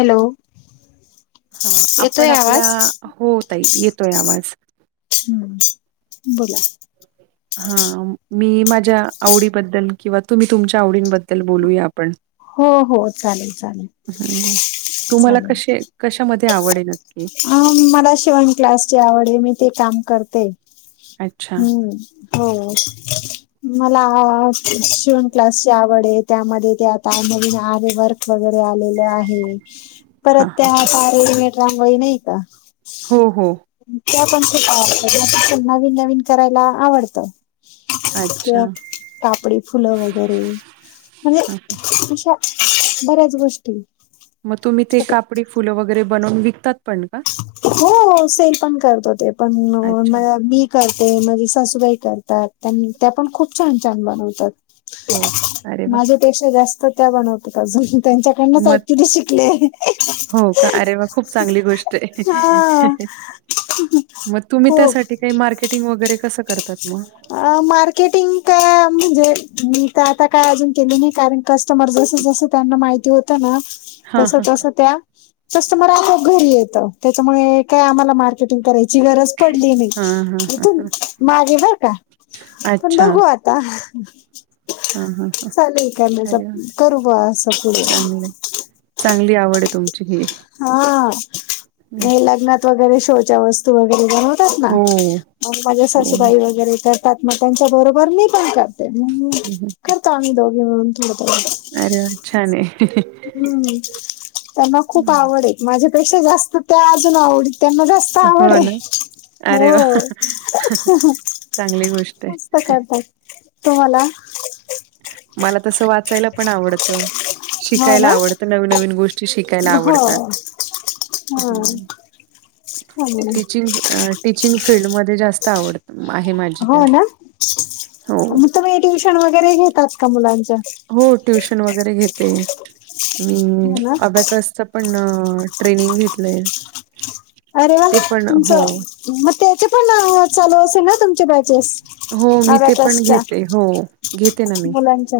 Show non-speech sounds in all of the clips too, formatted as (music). Hello हा आपण येतोय आवाज? आपल्या, हो ताई येतोय आवाज. हम्म बोला. हा मी माझ्या आवडीबद्दल, किंवा तुम्ही तुमच्या आवडींबद्दल बोलूया आपण. हो हो चालेल चालेल. हं, तुम्हाला चालेल. कसे कशामध्ये आवड आहे नक्की. अ मला शिवण क्लास ची आवड आहे मी ते काम करते. अच्छा. हम्म हो मला शिवण क्लासची आवड आहे. त्यामध्ये त्या त्या मधून आरी वर्क वगैरे आलेल आहे. परत हां, हां. त्यात रेडीमेड रांगोळी नही का. हो हो त्या पण खूप आवडत. त्याण नवीन नवीन करायला आवडत. अच्छा. किंवा कापडी फुल वगैरे, म्हणजे हां. तशा बऱ्याच गोष्टी मग तुम्ही ते छोट्या कापडी फुल वगैरे बनवून विकतात. पण का? हो हो सेल पण करतो ते पण. अच्छा. मी करते. माझी सासूबाई करतात. त्या पण खूप छान छान बनवतात. हो अरे व्वा पेक्षा जास्त त्या बनवतात अजून त्यांच्याकडनच मग ऍक्चुली शिकले. हो का? अरे वाह! खूप चांगली गोष्ट आहे. हा मग तुम्ही खूप त्यासाठी काही मार्केटिंग वगैरे कसं करतात मग? अ मार्केटिंग का म्हणजे मी तर आता काय अजून केले नाही कारण कस्टमर जस जस त्यांना माहिती होत ना हां, तस हां. तस त्या कस्टमर आपोआप घरी येतं. त्याच्यामुळे काय आम्हाला मार्केटिंग करायची गरज पडली नाही हां, हां, हां, इथून हां. मागे बरका पण अच्छा. बघूआत ता हां, हां, हां. चालेल अरे वाह! करण्यासारख करू बुवा असं पुढे चांगलं आहे. चांगली आवड आहे तुम हा हं. हे लग्नात वगैरे शोच्या वस्तू वगैरे बनव तेचना हो माझ्या हो. सासूबाई वगैरे करतात मग त्यांच्या बरोबर मी पण करते. हं, करतो आम्ही दोघे मिळून थोडं थोड अरेवा छान ये त्यांना खूप आवड हे माझ्यापेक्षा जास्त त्या अजून आवडत त्यांना जास्त चा हो आवडये ना अरे वा हो. चांगली गोष्ट मस्त आहे. करतात तुम्हाला मला तसं वाचायला पण आवडतं. हो शिकायला ना आवडतं नवीन नवीन गोष्टी शिकायला आवडतात. हमम. हं. टीचिंग अ टीचिंग फिल्ड मधे जास्त आवड आहे माझी हो त्यात ना हो. मग तुम्ही ट्युशन वगैरे घेतात का मुलांच्या? हो ट्युशन वगैरे घेते मी हो ना अब्याकसचा पण ट्रेनिंग घेतलंय. अरे वा ते पण तुमचं हो मग त्याचे पण चालू अ असेल ना तुमचे बॅचेस हो मी ते पण अबॅकसच्या घेते हो घेते ना मी मुलांच्या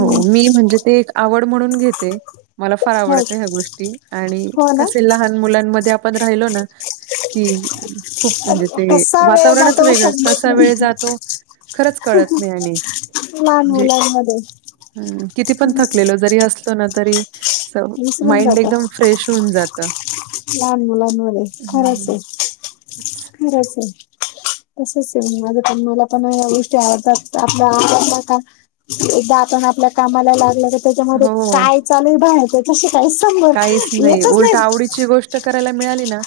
हो मी म्हणजे ते एक आवड म्हणून घेते मला फार हो आवडते ह्या गोष्टी आणि हो ना कसे लहान मुलांमध्ये आप पण राहिलो ना की खूप म्हणजे अरे, ते कसा वेळ वातावरणच जातो वेगळच कस समजत नाही वेळ जातो खरंच कळत नाही आणि लहान म्हणजे मुलांमध्ये हम किती पण हम्म. थकलेलो जरी असलो ना तरी अस विसरून माइंड जातो एकदम फ्रेश होऊन जात. लहान मुलांमध्ये खराच ये. ठीक (inaudible) खरच ये. तसच ये माझ पण मला पण गोष्टी आवडतात आपल्या आवरल का एकदा आपण आपल्या कामाला लागल तर त्याच्यामध्ये हो काय चालूये बाहेरच तसे काहीच काहीच संबंधर येतच उलट नाही. आवडीची गोष्ट करायला मिळाली ना,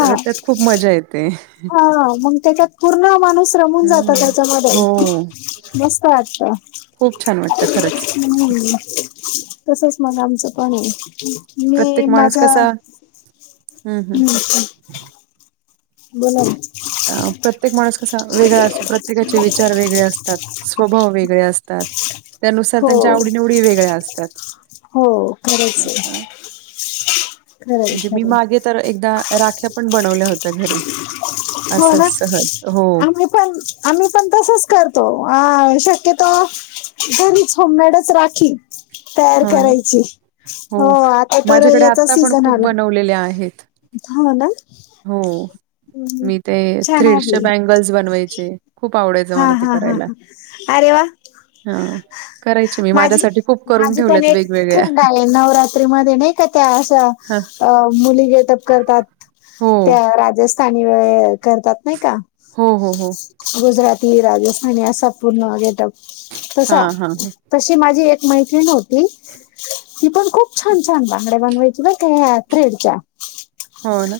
तर त्यात खूप मजा येते. हा मग त्याच्यात पूर्ण माणूस रमून हं, जातात समाधान हो. मस्त वाटत. खूप छान वाटतं खरंच. तसच मग आमचं पण आहे मी माझ्या हमम हम हम. बोला ना. आं. प्रत्येक माणुस कसा वेगळा असतो. प्रत्येकाचे विचार वेगळे असतात. स्वभाव वेगळे असतात. त्यानुसार हो त्यांच्या आवडीनिवडीही वेगळ्या असतात. हो खरंच आहे खरंय म्हणजे मी खरंय मागे तर एकदा राख्या पण बनवल्या होत्या घरी. हो ना असच सहज. हो. आम्ही पण आम्ही पण तसच करतो. अ- शक्यतो- घरीच. होममेडच राखी. तयार हो ना. करायची. हो. आता तर माझ्याकडे याचा आत्ता पण सीझन खूप आला. बनवलेल्या आहेत. हो ना? हो, हं. मी ते छान थ्रेड्सच्या हॉबी ए. बँगल्स बनवायचे. खूप आवडाय- हा. हा. हा. हा. आरे वा! हा. करायचे मी. माझी माझ्यासाठी खूप- करून माझी पण ठेवल्यात एक वेगवेगळ्या. फ्रेंड आहे. नवरात्रीमध्ये नाही का त्या अशा- हां, अ. मुली गेटअप करतात. हो. त्या राजस्थानी वे -करतात नाही का? हो. हो. हो. गुजराती, राजस्थानी असा पूर्ण गेेटअप. तसा- हां, हां, हां. तशी माझी एक मैत्रीण होती. ती पण खूप छान छान बांगड्या बनवायची बर का या थ्रेडच्या. हो ना?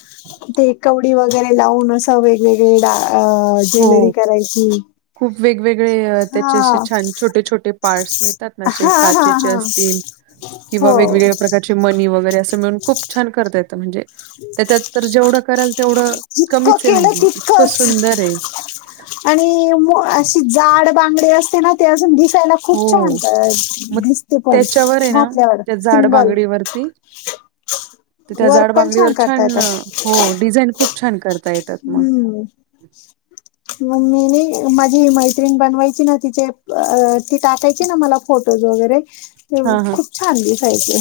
ते कवडी वगैरे लावून असं वेगवेगळे दा अ हो. -ज्वेलरी करायची. खूप वेगवेगळे त्याचे असे हा छान छोटे छोटे- पार्टस मिळतात ना असे हा हा काचेचे हा असतील किंवा हो वेग वेगळ्या प्रकार - -चे मणी वगैरे असं मिळून, खूप छान करता येतं म्हणजे? त्याच्यात तर जेवढं कराल तेवढं जितकं कमीचे केलं म्हणजे, इतकं तितकंच सुंदरे. आणि मो अशी जाड बांगडी असते ना? ते अजून दिसायला- खूप छान हो. मग दिसते पण, घातल्यावर सिंगल. वरती? त्या वर्क जाड पण बांगडीवर करता छान, येतात. हो. डिझाईन खूप छान करता येतात मग. हम्म. (inaudible) म मी नाही. माझी मैत्रिण बनवायची ना? तिचे ती टाकायची ना मला- फोटोज वगैरे, ते हां, हां. खूप छान दिसायचे.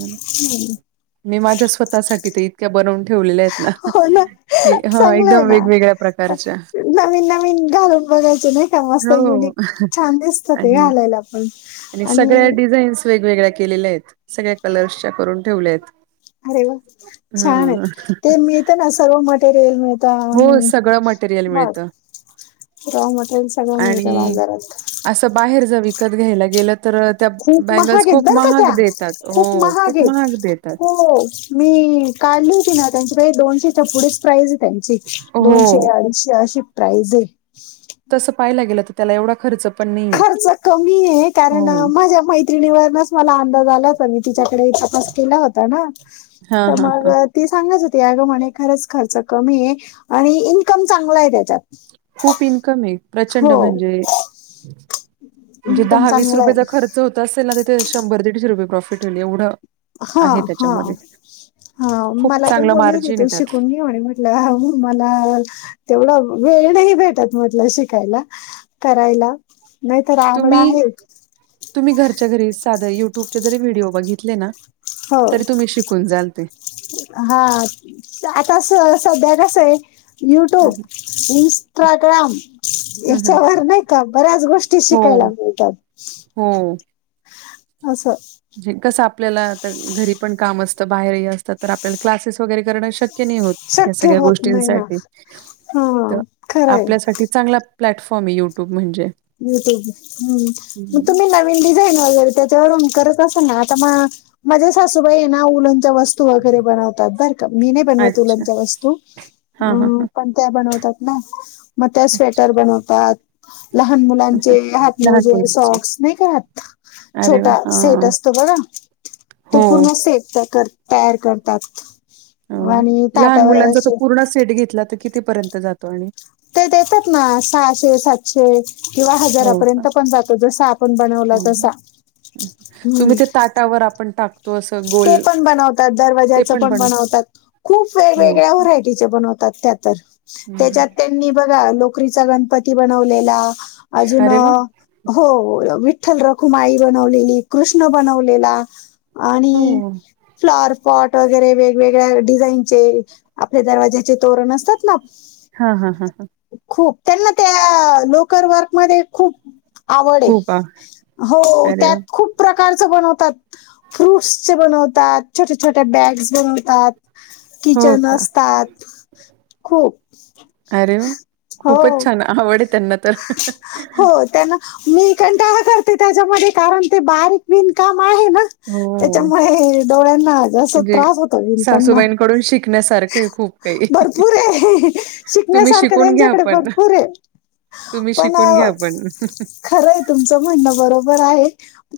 हं. मी माझ्या स्वतःसाठी तर इतक्या बनवून ठेवलेल्या आहेत. हो ना कि, हा. चांगलंय एकदम ना. वेगवेगळ्या प्रकारच्या. नवीन नवीन घालून बघायचे नाही का मस्त हो. आणि- ह. आणि सगळ्या डिझाईन्स वेगवेगळ्या केलेल्यायेत. सगळ्या कलर्सच्या करून ठेवल्याएत. अरे वा! छानएत. ते मिळते ना? सर्व मटेरियल मिळते. (unintelligible) हो, रॉ सगळं मटेरियल मिळतं मटेरियल सगळं मिळतं आणि बाजारात. असं बाहेर जर विकत घ्यायला गेलं तर त्या खूप बँगल्स महाग आहेत खूप बर का महाग त्या देतात, हो खूप महाग देतात. हो मी काढली होती ना त्यांची प्राईज, दोनशेच्या पुढेच प्राईजे. त्यांची दोनशे, हो, अडीचशे, अशी प्राईजे. तसं पायलागेलं त, त्याला एवढा खर्च पण नाहीये. खर्च कमीये, कारण हो. माझ्या मै त्रिणीवरनच मला अंदाज आला होता, मी तिच्याकडे तपास केला होता ना, हां, त हां, मग हां. ती सांगात होती, अग म्हणे खरंच खर्च कमीये, आणि इन्कम चांगलाय, त्याच्यात. खूप इन्कमे, प्रचंड हो म्हणजे, म्हणजे इन्कम दहा वीस चांगला रुपयेचा आहे. खर्च होत असेल ना, तिथे शंभर, दीडशे रुपये प्रॉफिट होईल एवढं. हा, आहे हा, त्याच्यामध्ये हा, खूप मला पण चांगलं बोलली होती मार्जिन तू आहे त्यात शिकून घे. म्हणे, म्हटलं हा म मला तेवढा वेळ नाही भेटत म्हटलं शिकायला. करायला, नाही तर आवड तुम्ही आहे. तुम्ही घरच्या घरी साध्य युट्यूबचे जरी व्हिडीओ बघितले ना, हो तरी तुम्ही शिकून जाल ते. हा आता सध्या कसंये, युट्यूब इंस्टाग्राम याच्यावर नाही का, बऱ्याच गोष्टी हो शिकायला मिळतात. हो. अस. म्हजे कसं, आपल्याला आता घरी पण काम असतं, बाहेरही असतात तर आपल्याला क्लासेस वगैरे करण शक्य क नाही होत, या शक्य सगळ्या होत नाही ना गोष्टींसाठी, हा तर खरंय आपल्यासाठी चांगला प्लॅटफॉर्मे, यूट्यूब म्हणजे. युट्युब, हम्म, म तुम्ही न डिझाईन वगैरे त्याच्यावर करत असे ना, आता म माझे सासूबाई ना, उलच्या वस्तू वगैरे बनवतात बर का? मी नाही बनवत अच्छा उलांच्या वस्तू. हा हा हा त्या बनवतात ना, म त्या अच्छा स्वेटर बनवतात. लहान मुलांचे, हात लहान मोजे, मुलांचे सॉक्स नाही का राहत. अरे वा! छोटा सेट हां. असतो बघा, तो हो, पूर्ण सेट त्या कर तयार करतात. हो ना, आणि लहान ताटावर मुलांचा तो असे पूर्ण सेट घेतला त, कितीपर्यंत जातो आणि. ते देतात ना, सहाशे, सातशे किंवा हो का? हजारापर्यंत पण जातो, जस आ हो ना, तुम्ही हम्म ते ताटावर आपण टाक ते पण बनवतात, दरवाज्याच पण बनवतात, खूप हो वेगवेगळ्या का? वराय टिच्या बनवतात, त्या तर, हं, हं. त्याच्यात ते. त्यानी बघा, लोकरीचा गणपती बनवलेला, अजून अरे अ वाह! हो, विठ्ठल रखुमाई बनवलेली, कृष्ण बनवलेला, आणि हो. फ्लार पॉट वगैरे वेगवेगळ्या डिझाईनचे आपले दरवाज्याचे तोरण असतात ना. हा-हा-हा-हा. खूप त्यांना त्या लोकर वर्कमध्ये खूप आवडे, खूप आ हो अरे त्यात वाह! खूप प्रकारच बनवतात. फ्रूट्स बनवतात. छोटे छोट्या बॅग्स बनवतात. हो किचन का? असतात. खूप. अरे.. ! हो खूपच छान, आवड आहे त्यांना तर. हो, त्यांना मी कंटाळा करते, त्याच्यामध्ये कारण ते बारीक विनकाम आहे ना. हो, त्याच्यामुळे डोळ्यांना जास्त त्रास होतो वितांना. कळुन शिक शिकण्यासारखंय खूप काही भरपूर आहे तुम्ही शिकण्यासारखं शिकून घ्या त्यांच्याकडे पण भरपूर आहे तुम्ही पण शिकून घ्या पण. खरंय तुमचं म्हणणं बरोबर आहे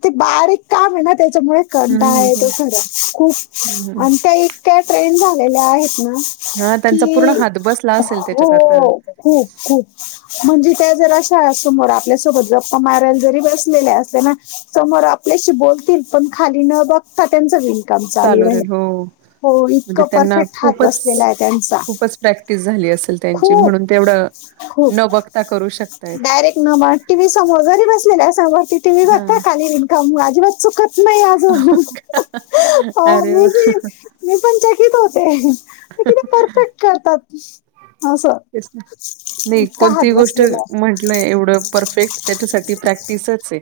ते बारीक काम आहे ना त्याच्यामुळे हं, आता हं, आहेत हं, खर खूप हं, हं. आणि त्या इतक्या ट्रेन झालेल्या आहेत ना हां, त्यांचा पूर्ण कि हात बसला हो असेल त्याच्यात आता. खूप खूप म्हणजे त्या जर अशा समोर आपल्यासोबत गप्पा मारायला जरी बसलेल्या असल्याना समोर आपल्याशी बोलतील पण खाली न बघता त्यांच होईल. काम चालू चाललय राहील हो. हो म्हणजे इतकं त्यांना परफेक्ट हात खूपच- बसलेला आहे त्यांचा खूपच प्रॅक्टिस झाली असेल त्यांची खूप म्हणून तेवढं खूप डायरेक्ट न ब टी वी समोर जरी बसलेल्या असा वरती टी वी बघता हां. खाली (unintelligible) अजिबात चुकत नाही आज हो का? (inaudible) हो अरे मी वाह! जे मी पण चकीत होत ये किती परफेक्ट करतात असं. नाही इतका कोणती हात ही गोष्ट बसलेला म्हंटलं एवढं परफेक्ट त्याच्यासाठी प्रॅक्टिसच चये.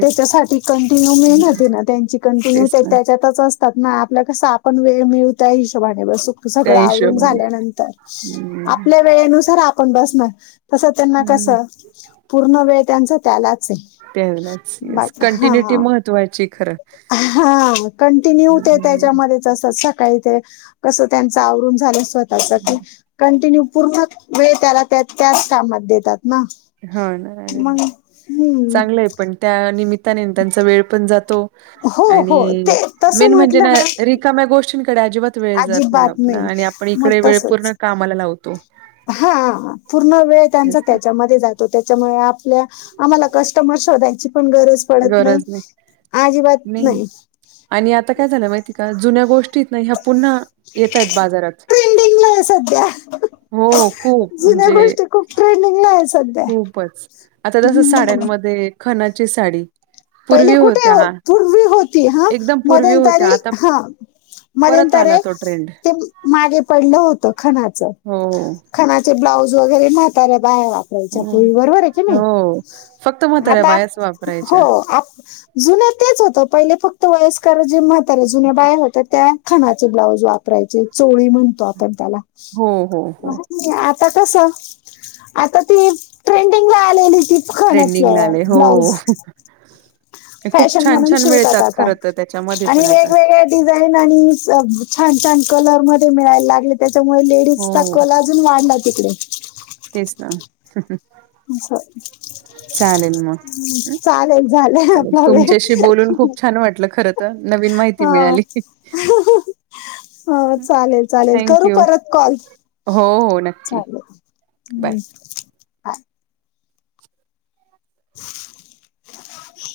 त्याच्यासाठी कंटिन्यू मेहनत येना त्यांची कंटिन्यू तेच ते ना त्याच्यात तच असतात ना आपल्या कस आपण वेळ मिळू त्या हिशोबाने बसू त्या सगळं आवरून हिशोबाने. झाल्यानंतर हं, आपल्या वेळेनुसार आपण बसणार तस त्यांना कस हं. पूर्ण वेळ त्यांचा त्यालाच आहे. त्यालाच येस हा कंटिन्युटी महत्त्वाची खरं. हा कंटिन्यू ते हं, त्याच्यामध्ये चस सकाळी ते कस त्यांच आवरून झालं स्वतःच हं. की कंटिन्यू पूर्ण वेळ त्याला त्या -त्याच कामात देतात ना. हां ना. अरे वाह! मग हम्म. चांगलंय पण त्या निमित्ताने त्यांचा वेळ पण जातो. हो हो आणि ते तसं मेन म्हणजे म्हटलं ना रिकाम्या गोष्टींकडे अजिबात वेळ जात नाही आपला आणि आपण मग इकडे वेळ पूर्ण तसच कामाला लावतो. हा पूर्ण वेळ त्यांचा तेच ना त्याच्यामध्ये जात त त्याच्यामुळे आपल्या आम्हाला कस्टमर शोधायची पण गरज पडत नाही अजिबात नाही. आणि आता काय झालं माहिती आहे का जुन्या गोष्टीत ना ह्या पुन्हा येत आहेत बाजारात ट्रेंडिंगला आहे सध्या हो खूप म्हणजे खुप ट्रेडिंगला आहे सद खूपच आता कस साड्यांमध्ये खनाची साडी पहिले पूर्वी कुठे होत्या हो हा पूर्वी होती हा एकदम पूर्वी होत्या मध्यंतरी आता हा परत आला मध्येंतरे तो ट्रेंड ते मी मागे पडलं होतं खणाचं हो खणाचे ब्लाऊज वगैरे म्हाताऱ्या बाया वाप यायच्या हो पो बरोबर ये की हो. फक्त नाई म्हाताऱ्या आता बायाच हो. वापरायच्या आत जुने तेच होतं पहिले फक्त वयस्कर जे म्हत्याऱ्या जुन्या बाया होत्या त्या खणाचे ब्लाऊज वापरायचे चोळी म्हणतो आपण त्याला. हो हो हो. ज्या आता कसं आता ती ट्रेंडिंगला आलेली ती खणाच ट्रेंडिंगला आले. हो. ब्लाऊज. (inaudible) खूप फॅशन म्हणून छान-छान शिवतातं मिळतात आता खरं तर त्याच्यामध्ये पण आणि आता. वेगवेगळे डिझाईन आणि छान छान कलर मध्ये मिळायला लागले त्याच्यामुळे ले डीच चा हो, कल अजून वाढलाय तिकडे. तेच ना. आस. चालेल मग. हं, चालेलं झालंय चालेल. आपला वेळ. तुमच्याशी बोलून खूप छान वाटलं खरं तर. नवीन माहिती हो. मिळाली. ह चालेल चालेल थँक परत यू. करू कॉल. हो हो नक. चालेल हम्. (inaudible)